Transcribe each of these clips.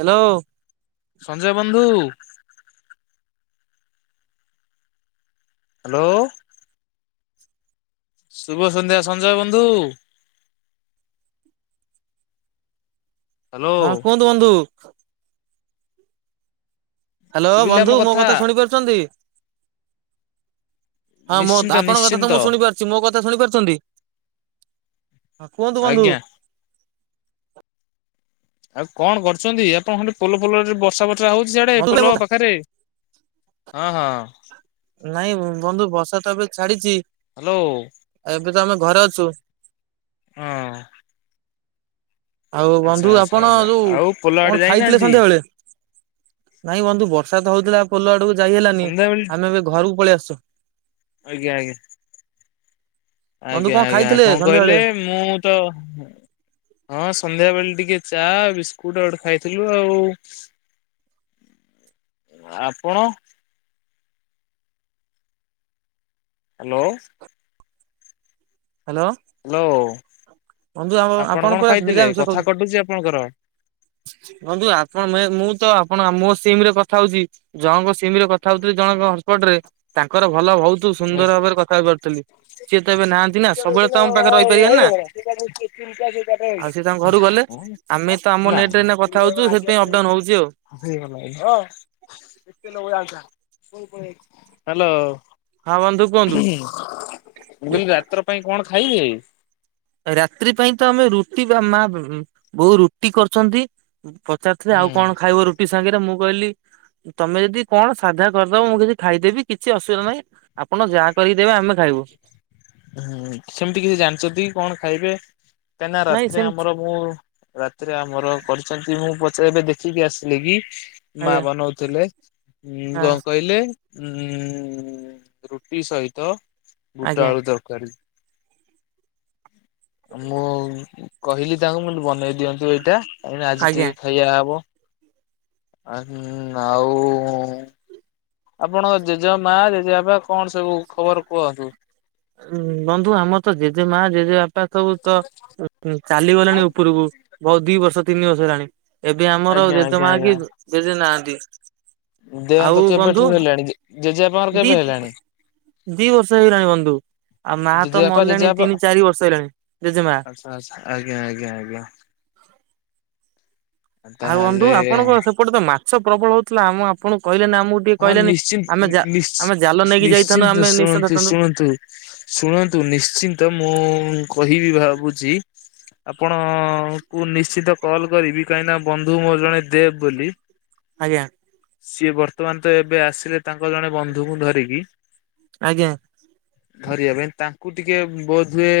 Hello. Sanjay ବନ୍ଧୁ। Hello. ଶୁଭ ସନ୍ଧ୍ୟା ସଞ୍ଜୟ ବନ୍ଧୁ। ହ୍ୟାଲୋ। ହଁ କୁହନ୍ତୁ ବୁନ୍ଧୁ। ହ୍ୟାଲୋ ବନ୍ଧୁ ମୋ କଥା ଶୁଣି ପାରୁଚନ୍ତି। ହଁ ମୁଁ ନିଶ୍ଚିନ୍ତ ଅଧା ଆପଣଙ୍କ କଥା ତ ନିଶ୍ଚିନ୍ତ ମୁଁ ଶୁଣିପାରୁଛି ମୋ କଥା ଶୁଣି ପାରୁଚନ୍ତି? ହଁ କୁହନ୍ତୁ ବନ୍ଧୁ। ଆଜ୍ଞା। ଆଉ କଣ କରୁଚନ୍ତି। ଆପଣ ଖଣ୍ଡେ ପୋଲ ଫୋଲ ବର୍ଷା ବର୍ଷା ହଉଛି ସଆଡେ ପୋଲ ପାଖରେ। ହଁ, ହଁ ନାଇଁ ବନ୍ଧୁ ବର୍ଷା ତ ଏବେ ଛାଡ଼ିଚି। ହ୍ୟାଲୋ। ଏବେ ତ ଆମେ ଘରେ ଅଛୁ। ହଁ ଆଉ ଆଚ୍ଛା ବନ୍ଧୁ ଆଚ୍ଛା ଆପଣ ଆଚ୍ଛା ଯୋଉ ଆଉ ପୋଲ ଆଡେ କଣ ଖାଇଥିଲେ ଯାଇନାହାନ୍ତି ସନ୍ଧ୍ୟାବେେଳେ? ନାଇଁ ବନ୍ଧୁ ବର୍ଷା ତ ହଉଥିଲା ପୋଲ ଆଡକୁ ଯାଇ ହେଲାନି? ସନ୍ଧ୍ୟାବେଳେ ଆମେ ଏବେ ଘରକୁ ପଳି ଆସିଚୁ? ଆଜ୍ଞ ଆଜ୍ଞ। ବନ୍ଧୁ ଆଜ୍ଞା କଣ ଆଜ୍ଞା ଖାଇଥିଲେ କଂ ସନ୍ଧ୍ୟାବେଳେ କହିଲେ ମୁଁ ତ ହଁ ସନ୍ଧ୍ୟା ବେଳେ ଟିକେ ଚା ବିସ୍କୁଟ ଆଉଟେ ଖାଇଥିଲୁ ଆଉ। [inaudible] ଆପଣ- - ହ୍ୟାଲୋ। ହ୍ୟାଲୋ ହ୍ୟାଲୋ ବନ୍ଧୁ ଆମ ଆପଣ କଣ ପୁରା ଖାଇଥିଲେ ନିରାମିଷ କଥା ଖାଉଛନ୍ତି। କଟୁଛି ଆପଣଙ୍କର। ବନ୍ଧୁ ଆପଣ ମେ ମୁଁ ତ ଆପଣ ମୋ ସିମ ରେ କଥା ହଉଚି। ଜଣଙ୍କ ସିମି ରେ କଥା ହଉଥିଲି ଜଣଙ୍କ ହଟସ୍ପଟରେ ତାଙ୍କର ଭଲ ବହୁ- - ତୁ ସୁନ୍ଦର ଭାବରେ କଥା ହେଇ ପାରୁଥିଲୁ ସିଏ ତ ଏବେ ନାହାନ୍ତି। ନା ସବୁବେଳେ ହ୍ୟାଲୋ ତ ଆମ ପାଖରେ ରହିପାରିବ ନା? ଆଉ ସେ ତାଙ୍କ ଘରୁ ଗଲେ। ଆମେ ତ ଆମ ନେଟ ରେ ଏଇନା କଥା ହଉଚୁ ସେଥିପାଇଁ ଅପଡାଉନ ହଉଚି ଆଉ। [unintelligible] ହ୍ୟାଲୋ। ହଁ ବନ୍ଧୁ- - ମୁଁ କହିଲି ରାତ୍ର ପାଇଁ କଣ ଖାଇବେ? ରାତ୍ରି ପାଇଁ ତ ଆମେ ରୁଟି ଭା ବା ମା ବୋଉ ରୁଟି କରିଚନ୍ତି। ପଚାରୁିଥିଲି ଆଉ ହୁଁ କଣ ଖାଇବ ରୁଟି ସାଙ୍ଗରେ ମୁଁ କହିଲି - - ତମେ ଯଦି କଣ ସାଧା କରିଦବ ମୁଁ କିଛି ଖାଇଦେବି କିଛି ଅସୁବିଧା ନାହିଁ। ଆପଣ ଯାହା କରିକି ଦେବେ ଆମେ ଖାଇବୁ। ହୁଁ ସେମିତି କିଛି ଜାଣିଚନ୍ତି କଣ ଖାଇବେ? କାହିଁ ନା ନାଇଁ ରାତିରେ ସେମିତି ଆମର ମୁଁ। ରାତିରେ ଆମର କରିଛନ୍ତି ମୁଁ ପଚାର ଏବେ ଦେଖିକି ଆସିଲି କି ମା ଆଜ୍ଞା ବନଉଥିଲେ ହଁ। କଣ କହିଲେ? ଉଁ ରୁଟି ସହିତ ବୁଟ ଆଜ୍ଞା ଆଳୁ ତର [unintelligible] ମୁଁ କହିଲି ତାଙ୍କୁ ମତେ ବନେଇ ଦିଅନ୍ତୁ ଏଇଟା। କାଇଁ ଆଜି ଆଜ୍ଞା ଟିକେ ଖାଇବା ହବ ଆଉ ଆପଣଙ୍କ ଜେଜ ମା ଜେଜେବାପା କଣ ସବୁ ଖବର କୁହ। ହୁଁ ବନ୍ଧୁ ଆମର ତ ଜେଜେ ମା ଜେଜେ ବାପ ସବୁ ତ ଚାଲିଗଲାଣି ଉପରକୁ ବହୁତ ଦି ବର୍ଷ ତିନି ବର୍ଷ ହେଲାଣି। ଏବେ ଆମର ଆଜ୍ଞା ଆଜ୍ଞା ଜେଜେମା ଆଜ୍ଞା କି ଜେଜେ ନାହାନ୍ତି। ଆଉ ଦେହାନ୍ତ ବନ୍ଧୁ କେବେଠାରୁ ହେଲାଣି ଜେଜେବାପାଙ୍କର ଦି କେବେ ହେଲାଣି? ଦି ବର୍ଷ ହେଇଗଲାଣି ବନ୍ଧୁ। ଆଉ ମା ତ ଜେଜେବାପା ମଲେଣି ଜେଜେବାପା ତିନି ଚାରି ବର୍ଷ ହେଇଲାଣି ଜେଜେମା। ଆଚ୍ଛା ଆଜ୍ଞା ଆଜ୍ଞା ଆଜ୍ଞା। ଆଉ ବନ୍ଧୁ ତାହେଲେ ଆପଣଙ୍କ ସେପଟେ ତ ମାଛ ପ୍ରବଳ ହଉ ନା ଆମ ଆପଣଙ୍କୁ କହିଲେନି ଆମକୁ ଟିକେ ହଁ କହିଲେନି ନିଶ୍ଚିନ୍ତ ଆମେ ନିଶ୍ ଆମେ ଜା ଜାଲ ନେଇକି ଯାଇଥାନ୍ତୁ ନିଶ୍ଚିନ୍ତ ଆମେ ନିଶ୍ଚନ୍ତ ଶୁଣନ୍ତୁ ଧରି ଥାନ୍ତୁ। ଶୁଣନ୍ତୁ ଶୁଣନ୍ତୁ ନିଶ୍ଚିନ୍ତ ମୁଁ କହିବି ଭାବୁଛି ଆପଣଙ୍କୁୁ ନିଶ୍ଚିତ କଲ କରିବି କାହିଁକି ବନ୍ଧୁ ମୋର ଜଣେ ଦେବ ବୋଲି। ଆଜ୍ଞା। ସିଏ ବର୍ତ୍ତମାନ ତ ଏବେ ଆସିଲେ ତାଙ୍କ ଜଣେ ବନ୍ଧୁଙ୍କୁ ଧରିକି। ଆଜ୍ଞା ଧରିବା ପାଇଁ ତାଙ୍କୁ ଟିକେ ବୋଧ ହୁଏ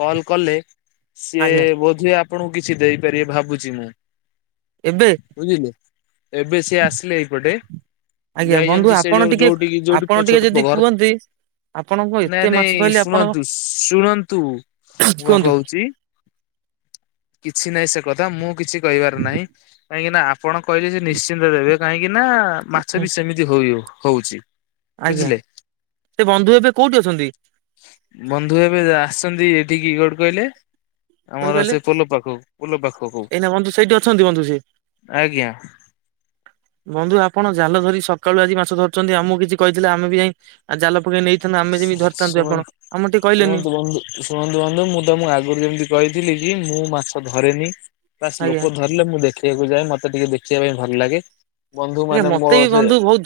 କଲ କଲେ ସିଏ ଆଜ୍ଞା ବୋଧ ହୁଏ ଆପଣଙ୍କୁ କିଛି ଦେଇପାରିବେ ଭାବୁଛି ମୁଁ। ଏବେ? ବୁଝିଲେ ଏବେ ସିଏ ଆସିଲେ ଏପଟେ। ଆଜ୍ଞା ବନ୍ଧୁ ଯାଇଚନ୍ତି ସେ ଆପଣ ଯୋଉ ଟିକେ ଯୋଉଟିକି ଯୋଉଟି ଆପଣ ଟିକେ ଛୋଟ ଯଦି ପ ଘର କୁହନ୍ତି ଆପଣ କଣ ଏତେ ମାଛ ନାଇଁ-ନାଇଁ ଧଇଲେ ଆପଣ ଶୁଣନ୍ତୁ ଶୁଣନ୍ତୁ ମୁଁ କଣ କୁହନ୍ତୁ କହୁଚି କିଛିନାହିଁ ସେ କଥା ମୁଁ କିଛି କହିବାର ନାହିଁ କାହିଁକିନା ଆପଣ କହିଲେ ସେ ନିଶ୍ଚିନ୍ତ ଦେବେ କାହିଁକିନା ମାଛ ବି ସେମିତି ହୋଇ ହଉଚି। ଆଜ୍ଞା ସେ ବନ୍ଧୁ ଏବେ କୋଉଟି ଅଛନ୍ତି? ବନ୍ଧୁ ଏବେ ଆସଛନ୍ତି ଏଠିକି କୋଉଟି କହିଲେ? କଣ ଆମର କହିଲେ ସେ ପୋଲ ପାଖକୁ ପୋଲ ପାଖକୁ ଏଇନା ବନ୍ଧୁ ସେଇଠି ଅଛନ୍ତି ବନ୍ଧୁ ସିଏ। ଆଜ୍ଞା। ବନ୍ଧୁ ଆପଣ ଜାଲ ଧରି ସକାଳୁ ଆଜି ମାଛ ଧରୁଚନ୍ତି, ଆମୁକୁ କିଛି କହିଥିଲେ ଆମେ ବି ଯାଇଁ ଆଉ ଜାଲ ପକେଇ ନେଇଥାନ୍ତୁ ଆମେ ଯେମିତି ଧରିଥାନ୍ତୁ ଆପଣ ଶୁଣନ୍ତୁ ଆମକୁ ଟିକେ କହିଲେନି ଶୁଣନ୍ତୁ ବନ୍ଧୁ ଶୁଣନ୍ତୁ ବନ୍ଧୁ ମୁଁ ତମକୁ ଆଗରୁ ଯେମିତି କହିଥିଲି କି ମୁଁ ମାଛ ଧରେନି, ବାସ୍ ଆଜ୍ଞା ଲୋକ ଧର ଲେ ମୁଁ ଦେଖିବାକୁ ଯାଏ ମତେ ଟିକେ ଦେଖିବା ପାଇଁ ଭଲ ଲାଗେ। ବନ୍ଧୁ ଆଜ୍ଞା ମାନେ ମୋ ମତେ ବି ସେ ବନ୍ଧୁ ବହୁତ୍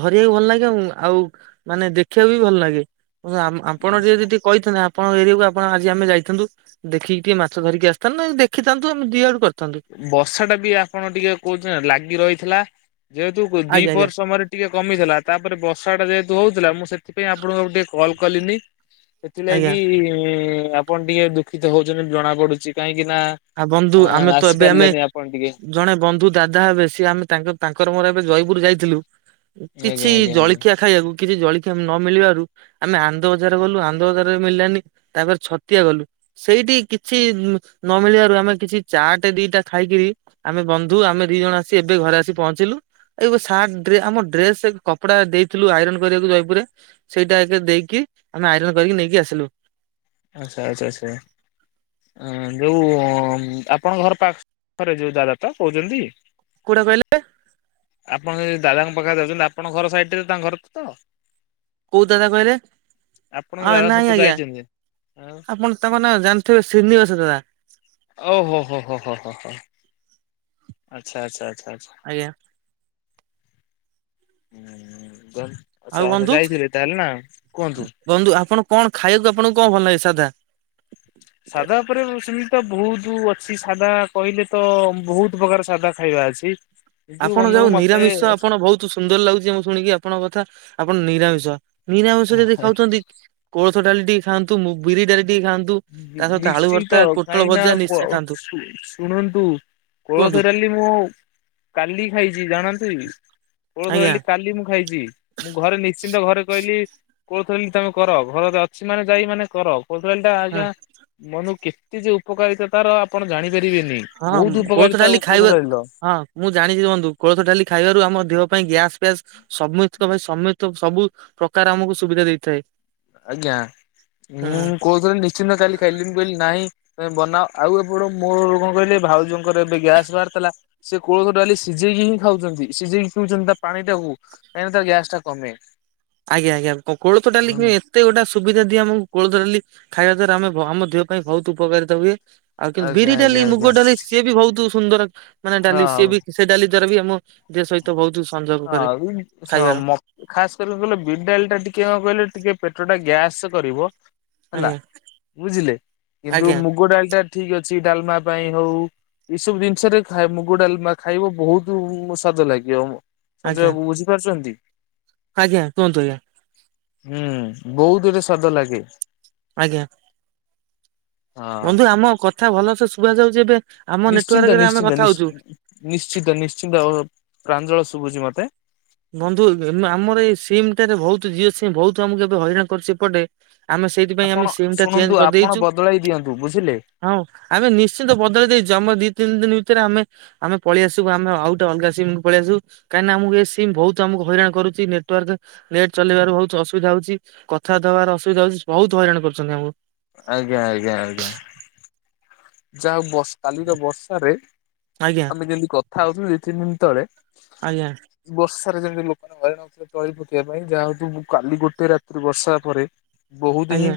ଧରିବାକୁ ଭଲ ଲାଗେ ଆଉ ମାନେ ଦେଖିବାକୁ ବି ଭଲ୍ ଲାଗେ। ଆପଣ ଟିକେ ଯଦି ଟିକେ କହିଥାନ୍ତେ ଆପଣଙ୍କ ଏରିଆକୁ ଆପଣ ଆଜି ଆମେ ଯାଇଥାନ୍ତୁ। ଦେଖିକି ଟିକେ ମାଛ ଧରିକି ଆସିଥାନ୍ତୁ ନାଇଁ ଦେଖିଥାନ୍ତୁ ଆମେ ଦି ଆଡୁ କରିଥାନ୍ତୁ। ବର୍ଷା ଟା ବି ଆପଣ ଟିକେ କହୁଛନ୍ତି ଲାଗି ରହିଥିଲା ଯେହେତୁ ଆଜ୍ଞା ଆଜ୍ଞା ଦିପହର ସମୟରେ ଟିକେ କମିଥିଲା ତାପରେ ବର୍ଷା ଟା ଯେହେତୁ ହଉଥିଲା ମୁଁ ସେଥିପାଇଁ ଆପଣଙ୍କୁ ଆଉ ଟିକେ କଲ୍ କଲିନି। ଆଜ୍ଞା ସେଥିଲାଗି ଆପଣ ଟିକେ ଦୁଃଖିତ ହଉଛନ୍ତି ଜଣା ପଡୁଛି କାହିଁକିନା ଆ ବନ୍ଧୁ ଆମେ ତ [unintelligible] ଏବେ ଆମେ ଆପଣ ଟିକେ ଜଣେ ବନ୍ଧୁ ଦାଦା ହେବେ ସିଏ ଆମେ ତାଙ୍କ ତାଙ୍କର ମୋର ଏବେ ଜୟପୁର ଯାଇଥିଲୁ। ଆଜ୍ଞା କିଛି ଆଜ୍ଞା ଆଜ୍ଞା। ଜଳିଖିଆ ଖାଇବାକୁ କିଛି ଜଳିଖିଆ ନ ମିଳିବାରୁ ଆମେ ଆନ୍ଦ ବଜାର ଗଲୁ ଆନ୍ଦ ବଜାରରେ ମିଳିଲାନି ତାପରେ ଛତିଆ ଗଲୁ ସେଇଟି କିଛି ନ ମିଳିବାରୁ ଆମେ କିଛି ଚାଟେ ଦିଟା ଖାଇକିରି‌ ଆମେ ବନ୍ଧୁ ଆମେ ଦି ଜଣ ଆସି ଏବେ ଘରେ ଆସି ପହଞ୍ଚିଲୁ। ଏଇଯଉ ସାର୍ଟ ରେ ଆମ ଡ୍ରେସ୍ କପଡା ଦେଇଥିଲୁ ଆଇରନ୍ କରିବାକୁ ଜୟପୁରରେ। ସେଇଟା ଏବେ ଦେଇକି ଆମେ ଆଇରନ୍ କରିକି ନେଇକି ଆସିଲୁ। ଆଚ୍ଛା-ଆଚ୍ଛା-ଆଚ୍ଛା। ଅ ଯୋଉ ଆପଣଙ୍କ ଘର ପାଖରେ ଯୋଉ ଦାଦା ତ କହୁଛନ୍ତି? କୋଉଟା କହିଲେ? ଆପଣ ଏଇ ଦାଦାଙ୍କ ପାଖରେ ରହୁଛନ୍ତି ଆପଣଙ୍କ ଘର ସାଇଟ୍ ରେ ତାଙ୍କ ଘର ତ?? କୋଉ ଦାଦା କହିଲେ ଆ ଆପଣଙ୍କ ଦାଦା ନାଇଁ ସହିତ ଆଜ୍ଞା ଯାଇଚନ୍ତି ଯେ। ଆପଣ ତାଙ୍କ ନାଁ ଜାଣିଥିବେ ଶ୍ରୀନିବାସ ଜେନା। ଓ ହୋ-ହୋ-ହୋ-ହୋ-ହୋ ଆଚ୍ଛା-ଆଚ୍ଛା-ଆଚ୍ଛା-ଆଚ୍ଛା। ଆଜ୍ଞା। ହୁଁ ଯ ଆଉ ଆଚ୍ଛା-ଆଚ୍ଛା ବନ୍ଧୁ ଯାଇଥିଲେ ତାହେଲେ ନା କୁହନ୍ତୁ। ବନ୍ଧୁ ଆପଣ କଣ ଖାଇବାକୁ ଆପଣଙ୍କୁ କଣ ଭଲ ଲାଗେ ସାଧା? ସାଧା ଉପରେ ସେମିତି ତ ବହୁତ ଅଛି, ସାଧା କହିଲେ ତ ବହୁତ୍ ପ୍ରକାର ସାଧା ଖାଇବା ଅଛି। କିନ୍ତୁ ଆପଣ ବନ୍ଧୁ ଯଉ ମତେ ନିରାମିଷ ଆପଣ ବହୁତ୍ ତ୍ ସୁନ୍ଦର ଲାଗୁଛି ମୁଁ ଶୁଣିକି ଆପଣଙ୍କ କଥା, ଆପଣ ନିରାମିଷ-ନିରାମିଷ ଯଦି ଖାଉଚନ୍ତି କୋଳଥ ଡାଲି ଟିକେ ଖାଆନ୍ତୁ, ମୁ ବିରି ଡାଲି ଟିକେ ଖଆନ୍ତୁ। ହୁଁ ନିଶ୍ଚିନ୍ତ କାହିଁକି ନା କୋ ନିଶ୍ଚୟ ଖାଆନ୍ତୁ ଶୁ ଶୁଣନ୍ତୁ କୁହନ୍ତୁ କୋଳଥ ଡାଲି ମୁଁ କାଲି ଖାଇଚି ଜାଣନ୍ତିକି, କୋଳଥ ଆଜ୍ଞା ଡାଲି କାଲି ମୁଁ ଖାଇଚି‌। ମୁଁ ଘରେ ନିଶ୍ଚିନ୍ତ ଘରେ କହିଲି କୋଳଥ ଡାଲି ତମେ କର ଘରରେ ଅଛି ମାନେ ଜାଇ ମାନେ କର, କୋଳଥ ଡାଲିଟା ଆଜ୍ଞା ମାନେ କେତେ ଯେ ଉପକାରିତା ତାର ଆପଣ ଜାଣିପାରିବେନି, ହଁ ହଁ ବହୁତ୍ ଉପକାରିତା ଡାଲି ଖାଇବା କୋଳଥ ଡାଲିର। ହଁ ମୁଁ ଜାଣିଛି ବନ୍ଧୁ କୋଳଥ ଡାଲି ଖାଇବାରୁ ଆମ ଦେହ ପାଇଁ ଗ୍ୟାସ୍ ଫ୍ୟାସ୍ ସମୁ ତ ଭାଇ ସମେତ ସବୁ ପ୍ରକାର ଆମକୁ ସୁବିଧା ଦେଇଥାଏ। ଆଜ୍ଞା ହୁଁ ମୁଁ କୋଳଥ ଡାଲି ନିଶ୍ଚିନ୍ତ କାଲି ଖାଇଲି, ମୁଁ କହିଲି ନାଇଁ ବନା ଆଉ ଏପଟ ମୋର କଣ କହିଲେ! ଭାଉଜଙ୍କର ଏବେ ଗ୍ୟାସ୍ ବାହାରି ଥିଲା! ସେ କୋଳଥ ଡାଲି ସିଝେଇକି ହିଁ ଖାଉଛନ୍ତି! ସିଝେଇକି ପିଉଛନ୍ତି ତା ପାଣି ଟାକୁ! କାହିଁକି ନା ତା ଗ୍ୟାସ ଟା କମେ! ଆଜ୍ଞା-ଆଜ୍ଞ କୋଳଥ ଡାଲି କୁ ଏ ଏତେ ଗୋଟା ସୁବିଧା ଦିଏ! ଆମକୁ କୋଳଥ ଡାଲି ଖାଇବା ଦ୍ଵାରା ଆମେ ଆମ ଦେହ ପାଇଁ ବହୁତ୍ ଉପକାରତା ହୁଏ। ଆଉ କିନ୍ତୁ ଆଜ୍ଞା ବିରି ଆଜ୍ଞା ଡାଲି, ଆଜ୍ଞା ମୁଗ ଡାଲି ସିଏ ବି ବହୁତ ସୁନ୍ଦର! ମାନେ ଡାଲି ହଁ ସିଏ ବି ସେ ଡାଲି ଦ୍ଵାରା ବି ଆମ ଦେହ ସହିତ ବହୁତ ସଂଯୋଗ କରେ ଖାଇବାର। ଖାସ୍ କରି କହିଲେ! ବିରିଡାଲି ଟା ଟିକେ କଣ କହିଲେ ଟିକେ ପେଟ ଟା ଗ୍ୟାସ କରିବ। ହେଲା ଆଜ୍ଞା ବୁଝିଲେ! କିନ୍ତୁ ଆଜ୍ଞା ମୁଗ ଡାଲି ଟା ଠିକ୍ ଅଛି ଡାଲମା ପାଇଁ ହଉ। ଏଇ ସବୁ ଜିନିଷରେ ଥାଏ! ମୁଗ ଡାଲାମା ଖାଇବ ବହୁତ ସ୍ଵାଦ ଲାଗିବ। ସଞ୍ଜୟ ଆଜ୍ଞା ବାବୁ ବୁଝିପାରୁଛନ୍ତି? ଆଜ୍ଞା କୁହନ୍ତୁ ଆଜ୍ଞା। ହୁଁ ବହୁତ୍ ରେ ସ୍ୱେଦ ଲାଗେ। ଆଜ୍ଞା। ହଁ ବନ୍ଧୁ ଆମ କଥା ଭଲସେ ଶୁଭ ଯାଉଛି ଏବେ! ଆମ ନେଟୱାର୍କରେ ଆମେ କଥା ହଉଛୁ। ନିଶ୍ଚିନ୍ତ-ନିଶ୍ଚିନ୍ତ! ଅ ପ୍ରାଞ୍ଜଳ ଶୁଭୁଛି ମତେ। ବନ୍ଧୁ ଆମର ଏଇ ସିମ୍ ଟାରେ ବହୁତ୍ ଜିଓ ସିମ୍, ବହୁତ ଆମକୁ ଏବେ ହଇରାଣ କରୁଛି ଏପଟେ। ଆମେ ସେଇଥିପାଇଁ, ଆପଣ ଆମେ ସିମ୍ ଟା ଚେଞ୍ଜ ଶୁଣନ୍ତୁ ଆପଣ କରିଦେଇଚୁ। ବଦଳାଇ ଦିଅନ୍ତୁ ବୁଝିଲେ ହଁ ଆମେ ନିଶ୍ଚିନ୍ତ ବଦଳି ଦେଇଛୁ, ଆମ ଦି ତିନି ଦିନ ଭିତରେ ଆମେ ଆମେ ପଳେଇ ଆସିବୁ ଆମେ ଆଉଗୋଟେ ଅଲଗା ସିମ୍ କୁ ପଳେଇଆସିବୁ କାହିଁକିନା ଆମ କୁ ଏ ସି ସି ମ୍ ବହୁତ ଆମକୁ ହଇରାଣ କରୁଛି ନେଟେୱର୍କ ନେଟ୍ ଚଲେଇବାର ବହୁତ ଅସୁବିଧା ହଉଚି କଥାବାର୍ତ୍ତା ହବାର ଅସୁବିଧା ହୋଉଚି ବହୁତ ହଇରାଣ କରୁଚନ୍ତି ଆମକୁ। ଆଜ୍ଞା ଆଜ୍ଞା ଆଜ୍ଞା। ଯାହା ହଉ କାଲିର ବର୍ଷାରେ। ଆଜ୍ଞା। ଆମେ ଯେମିତି କଥା ହୋଉଥୁଲୁ ଦି ତିନି ଦିନି ତଳେ। ଆଜ୍ଞା। ବର୍ଷାରେ ଯେମିତି ଲୋକ। ଘରେ ନଥିଲେ ତଳି ପକେଇବା ପାଇଁ ଯାହା ହଉ କାଲି ଗୋଟେ ରାତିି ବର୍ଷା ପରେ ବହୁତ ହିଁ ଆଜ୍ଞା।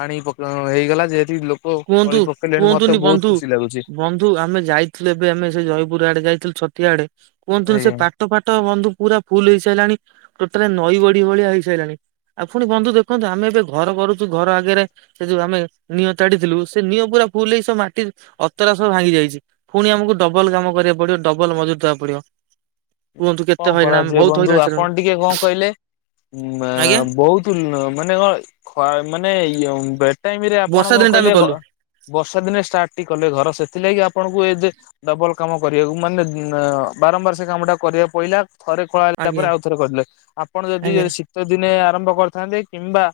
ପାଣି ପ ହେଇଗଲା ଯେହେତୁ ଲୋକ କୁହନ୍ତୁ ତଳି ପକେଇଲେଣି ମତେ ବହୁତ୍ ଖୁସି ଲାଗୁଛି। ଏ ଆମେ ଯାଇଥିଲୁ ଏବେ ଆମେ ସେ ଜୟପୁର ଆଡେ ଯାଇଥିଲୁ ଛତିଆ ଆଡେ କୁହତୁନି ସେ ଆଜ୍ଞା ପା ପାଟ ଫାଟ ବନ୍ଧୁ ପୁରା ଫୁଲୁ ହେଇସାରିଲାଣି ଟୋଟାଲ ନଈ ବଢି ଭଳିଆ ହେଇସାରିଲାଣି। ଆଉ ପୁଣି ବନ୍ଧୁ ଦେଖନ୍ତୁ ଆମେ ଏବେ ଘର କରୁଛୁ ଘର ଆଗରେ ସେ ଯୋଉ ଆମେ ନିଅଁ ତାଡିଥିଲୁ ସେ ନିଅଁ ପୁରା ଫୁଲୁ ହେଇ ସବୁ ମାଟି ଅତରା ସବୁ ଭାଙ୍ଗି ଯାଇଛି। ପୁଣି ଆମକୁ ଡବଲ କାମ କରିବାକୁ ପଡିବ ଡବଲ ମଜୁରି ଦେବାକୁ ପଡିବ। କୁହନ୍ତୁ କେତେ କଣ ହଇରାଣ ଆମେ କରାଯିବଏ ବହୁତ ବନ୍ଧୁ ହଇରାଣ ଆପଣ ହେଇସାରିଲୁଣି। ଟିକେ କଣ କହିଲେ ଉ ଆଜ୍ଞା ବହୁତ। ମାନେ ମାନେ ବେ ଟାଇମିରେ ଆପଣ ବର୍ଷା କଣ ଦିନଟା ଆମେ କହିଲେ। କଲୁ ବର୍ଷା ଦିନେ ଷ୍ଟାର୍ଟ ଟି କଲେ ଘର ସେଥିଲାଗି ଆପଣଙ୍କୁ ଏ ଯେ ଡବଲ କାମ କରିବାକୁ ମାନେ ବାରମ୍ବାର ସେ କାମ ଟା କରିବା। କୋହୁନ ଥରେ କଲା ପରେ ଆଜ୍ଞା ଆଉ ଥରେ କରିଲ ଆପଣ ଯଦି ଆଜ୍ଞା ଶୀ ଶୀତ ଦିନେ ଆରମ୍ଭ କରିଥାନ୍ତେ କିମ୍ବା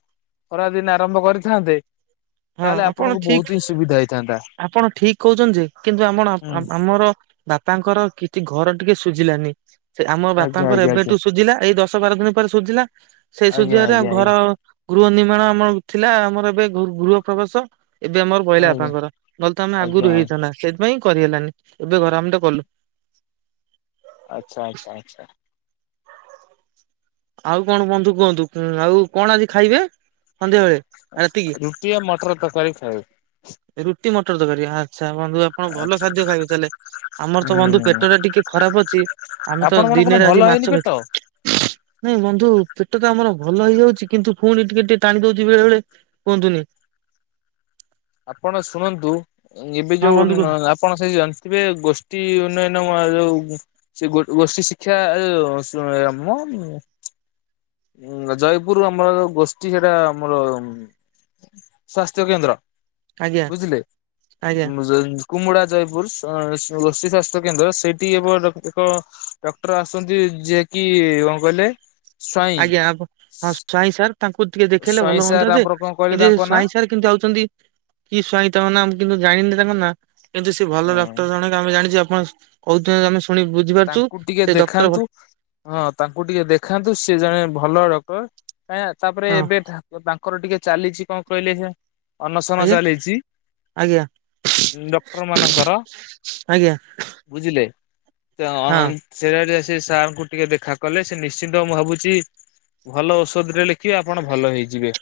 ଖରାଦିନେ ଆରମ୍ଭ କରିଥାନ୍ତେ। ହଁ ତାହେଲେ ଆପଣ ଆପଣଙ୍କୁ ବହୁତ ଠିକ୍ ହିଁ ସୁବିଧା ହେଇଥାନ୍ତା ଆପଣ ଠିକ୍ କହୁଛନ୍ତି ଯେ କିନ୍ତୁ ଆମଣ ହୁଁ ଆମର ବାପାଙ୍କର କିଛି ଘର ଟିକେ ସୁଝିଲାନି ସେ ଆମ ଆଜ୍ଞା ବାପାଙ୍କର ଆଜ୍ଞା ଏବେଟିକେ ସୁଝିଲା ଏଇ ଦଶ ବାର ଦିନି। ଉପରେ ସୁଝିଲା ସେଇ ଆଜ୍ଞା ସୁଝିବାରେ ଆଜ୍ଞା ଆଜ୍ଞା ଘର ଗୃହ ନିର୍ମାଣ ଆମର ଥିଲା ଆମର ଏବେ ଗୃହ। ପ୍ରବେଶ ଏବେ ଆମର ଗଲା ଆଜ୍ଞା ବାପାଙ୍କର ନହେଲେ ତ ଆମର ତ ଆଜ୍ଞା ଆଗରୁ ଆଜ୍ଞା ହେଇଥାନ୍ତା। ସେଥିପାଇଁ କରିହେଲାନି ଏବେ ଘର ଆମେ ତ କଲୁ। ଆଚ୍ଛା ଆଚ୍ଛା ଆଚ୍ଛା। ଆଉ କଣ ବନ୍ଧୁ କୁହନ୍ତୁ ଆଉ କଣ ଏବେ ଖାଇବେ? ହାଲୋ ରାତିକି। ରୁଟି ଆଉ ମଟର ତରକାରୀ ଖାଇବେ ରୁଟି ମଟର ତ କରିବା ଆଚ୍ଛା ବନ୍ଧୁ ଆପଣ ଭଲ ଆଚ୍ଛା ଖାଦ୍ୟ ଖାଇବେ ଆମର ତ ବନ୍ଧୁ ହୁଁ ପେଟ ଟା ଟିକେ ଖରାପ ଅଛି ଆମେ ଆପଣ ତ କଣ କଣ ଦିନରେ ଭଲ ଆଜି ହେଇନି ମାଛ ପେଟ ଖା ନାଇଁ ବନ୍ଧୁ ପେଟ ତ ଆମର ଭଲ ହେଇଯାଉଛି କିନ୍ତୁ ପୁଣି ଟିକେ ଟିକେ ଟାଣି ଦଉଛି ବେଳେ ବେଳେ କୁହନ୍ତୁନି। ଆପଣ ଶୁଣନ୍ତୁ ଏବେ ହଁ ଯୋଉ ବନ୍ଧୁ ମା କୁହନ୍ତୁ ସେ ମାନେ ସବୁ ଜାଣିଥିବେ ଗୋଷ୍ଠୀ ଉନ୍ନୟନ ଆଉ ଆଉ। ସେ ଗୋ ଗୋଷ୍ଠୀ ଶିକ୍ଷା ୟେ ମ। ଜୟପୁର ଆମର ଗୋଷ୍ଠୀ ସେଟା ଆମର। ସ୍ୱ ସ୍ଥ୍ୟ କେନ୍ଦ୍ର ଆଜ୍ଞା ବୁଝିଲେ। ଆଜ୍ଞା କୁମୁଡା ଜୟପୁର ଗୋଷ୍ଠୀ ସ୍ୱାସ୍ଥ୍ୟ କେନ୍ଦ୍ର ସେଇଠି ଏବ ଏକ। ଡକ୍ଟର ଆସଛନ୍ତି ଯିଏକି କଣ କହିଲେ। ସ୍ଵାଇଁ ଆଜ୍ଞା ଆ ହଁ ସ୍ଵାଇଁ ସାର୍ ତାଙ୍କୁ ଟିକେ ଦେଖେଇଲେ ସ୍ଵାଇଁ ଭଲ ସାର୍ ହୁଅନ୍ତା ଯେ ଆମର କଣ କହିଲେ କିନ୍ତୁ ତାଙ୍କ ନା ସ୍ଵାଇଁ ସାର୍। କିନ୍ତୁ ଆଉଚନ୍ତି କି ସ୍ଵାଇଁ ତାଙ୍କ ନାଁ କିନ୍ତୁ ଜାଣିନି ତାଙ୍କ ନାଁ। କିନ୍ତୁ ସେ ଭଲ ଡକ୍ଟର ଜଣକ ଆମେ ଜାଣିଛୁ ଆପଣ କହୁଛନ୍ତି ଆମେ ପୁଣି ବୁଝିପାରୁଚୁ ତାଙ୍କୁ ଟିକେ ସେ ଡକ୍ଟର ଦେଖାନ୍ତୁ ଭଲ। ହଁ ତାଙ୍କୁ ଟିକେ ଦେଖାନ୍ତୁ ସିଏ ଜଣେ ଭଲ ଡକ୍ଟର୍ କାଁ ତାପରେ ହଁ ଏବେ ତାଙ୍କର ଟିକେ ଚାଲିଛି କଣ କହିଲେ ସେ ଅନଶନ ଆଜ୍ଞା ଚାଲିଛି ଆଜ୍ଞା ଡକ୍ଟର ମାନଙ୍କର। ଆଜ୍ଞା ବୁଝିଲେ ଅନ ହଁ ସେଇଟା ଟିକେ ସେ ସାର୍ ଙ୍କୁ ଟିକେ ଦେଖା କଲେ ସେ ନିଶ୍ଚିନ୍ତ ମୁଁ ଭାବୁଛି ଭଲ ଔଷଧରେ କି ଆପଣ ଭଲ ହେଇଯିବେ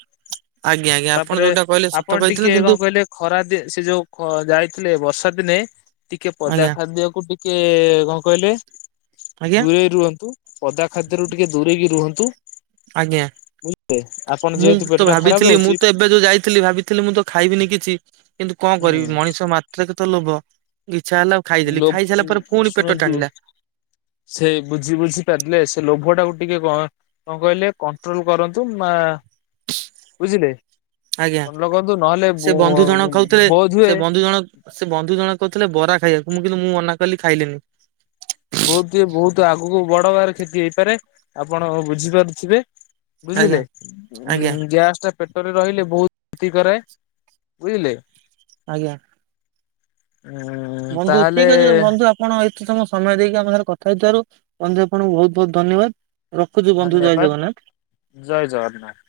ଆଜ୍ଞା ଆଜ୍ଞା ଆପଣ ତାପରେ ଯୋଉଟା କହିଲେ ସତ ଆପଣ କହିଥିଲେ ଟିକେ କଣ କିନ୍ତୁ କହିଲେ ଖରା ଦିନ ସେ ଯୋଉ ଯାଇଥିଲେ ବର୍ଷା ଦିନେ ଟିକେ ପଦା ଆଜ୍ଞା ଖାଦ୍ୟକୁ ଟିକେ ଟିକେ କଣ କହିଲେ ଆଜ୍ଞା ଦୂରେଇ ରୁହନ୍ତୁ। ପଦା ଖାଦ୍ୟରୁ ଟିକେ ଦୂରେଇକି ରୁହନ୍ତୁ। ଆଜ୍ଞା। ବ ଆପଣ [inaudible] ମୁଁ ତ ଟା ଖରାପ ଭାବିଥିଲି ମୁଁ ରହୁଛି ତ ଏବେ ଯୋଉ ଯାଇଥିଲି ଭାବିଥିଲି ମୁଁ ତ ଖାଇବିନି କିଛି। କିନ୍ତୁ କଣ ହୁଁ କରିବି ମଣିଷ ମାତ୍ର କେତ ଲୋଭ ଇଚ୍ଛା ହେଲା ଖାଇଦେଲି ଲୋ ଖାଇ ସାରିଲା ପରେ ପୁଣି ପେଟ ଶୁଣନ୍ତୁ ଟାଣିଲା। ସେ ବୁଝି ବୁଝି ପାରିଲେ ସେ ଲୋଭ ଟାକୁ ଟିକେ କଣ କଣ କହିଲେ କଣ୍ଟ୍ରୋଲ କରନ୍ତୁ ଵା ବୁଝିଲେ ଆଜ୍ଞା କଣ ଲଗନ୍ତୁ ନହେଲେ ସେ ବନ୍ଧୁ ଜଣ ଖାଉଥିଲେ। ବୋଧ ସେ ହୁଏ ବନ୍ଧୁ ଜଣ ସେ ବନ୍ଧୁ ଜଣକ କହୁଥିଲେ ବରା ଖାଇବାକୁ ମୁଁ କିନ୍ତୁ ମୁଁ ମନା କଲି ଖାଇଲିନି। ବହୁତ ଇଏ ବହୁତ ଆଗକୁ ବଡ ବାର କ୍ଷତି ହେଇପାରେ ଆପଣ ବୁଝିପାରୁଥିବେ। ଆଜ୍ଞା। ବୁଝିଲେ ଉ ଆଜ୍ଞା ଗ୍ୟାସ ଟା ପେଟରେ ରହିଲେ ବହୁତ କ୍ଷତି କରେ ବୁଝିଲେ। ଆଜ୍ଞା। ଓ [inaudible] ବନ୍ଧୁ ଠିକ୍ ଅଛି ବନ୍ଧୁ ଆପଣ ଏତେ ସମୟ ଦେଇକି ଆମ ସାଙ୍ଗରେ କଥା ହେଇଥିବାରୁ ବନ୍ଧୁ ଆପଣଙ୍କୁ ବହୁତ ବହୁତ ଧନ୍ୟବାଦ। ରଖୁଛୁ ବନ୍ଧୁ ଜୟ ଧନ୍ୟବାଦ ଜଗନ୍ନାଥ। ଜୟ ଜଗନ୍ନାଥ।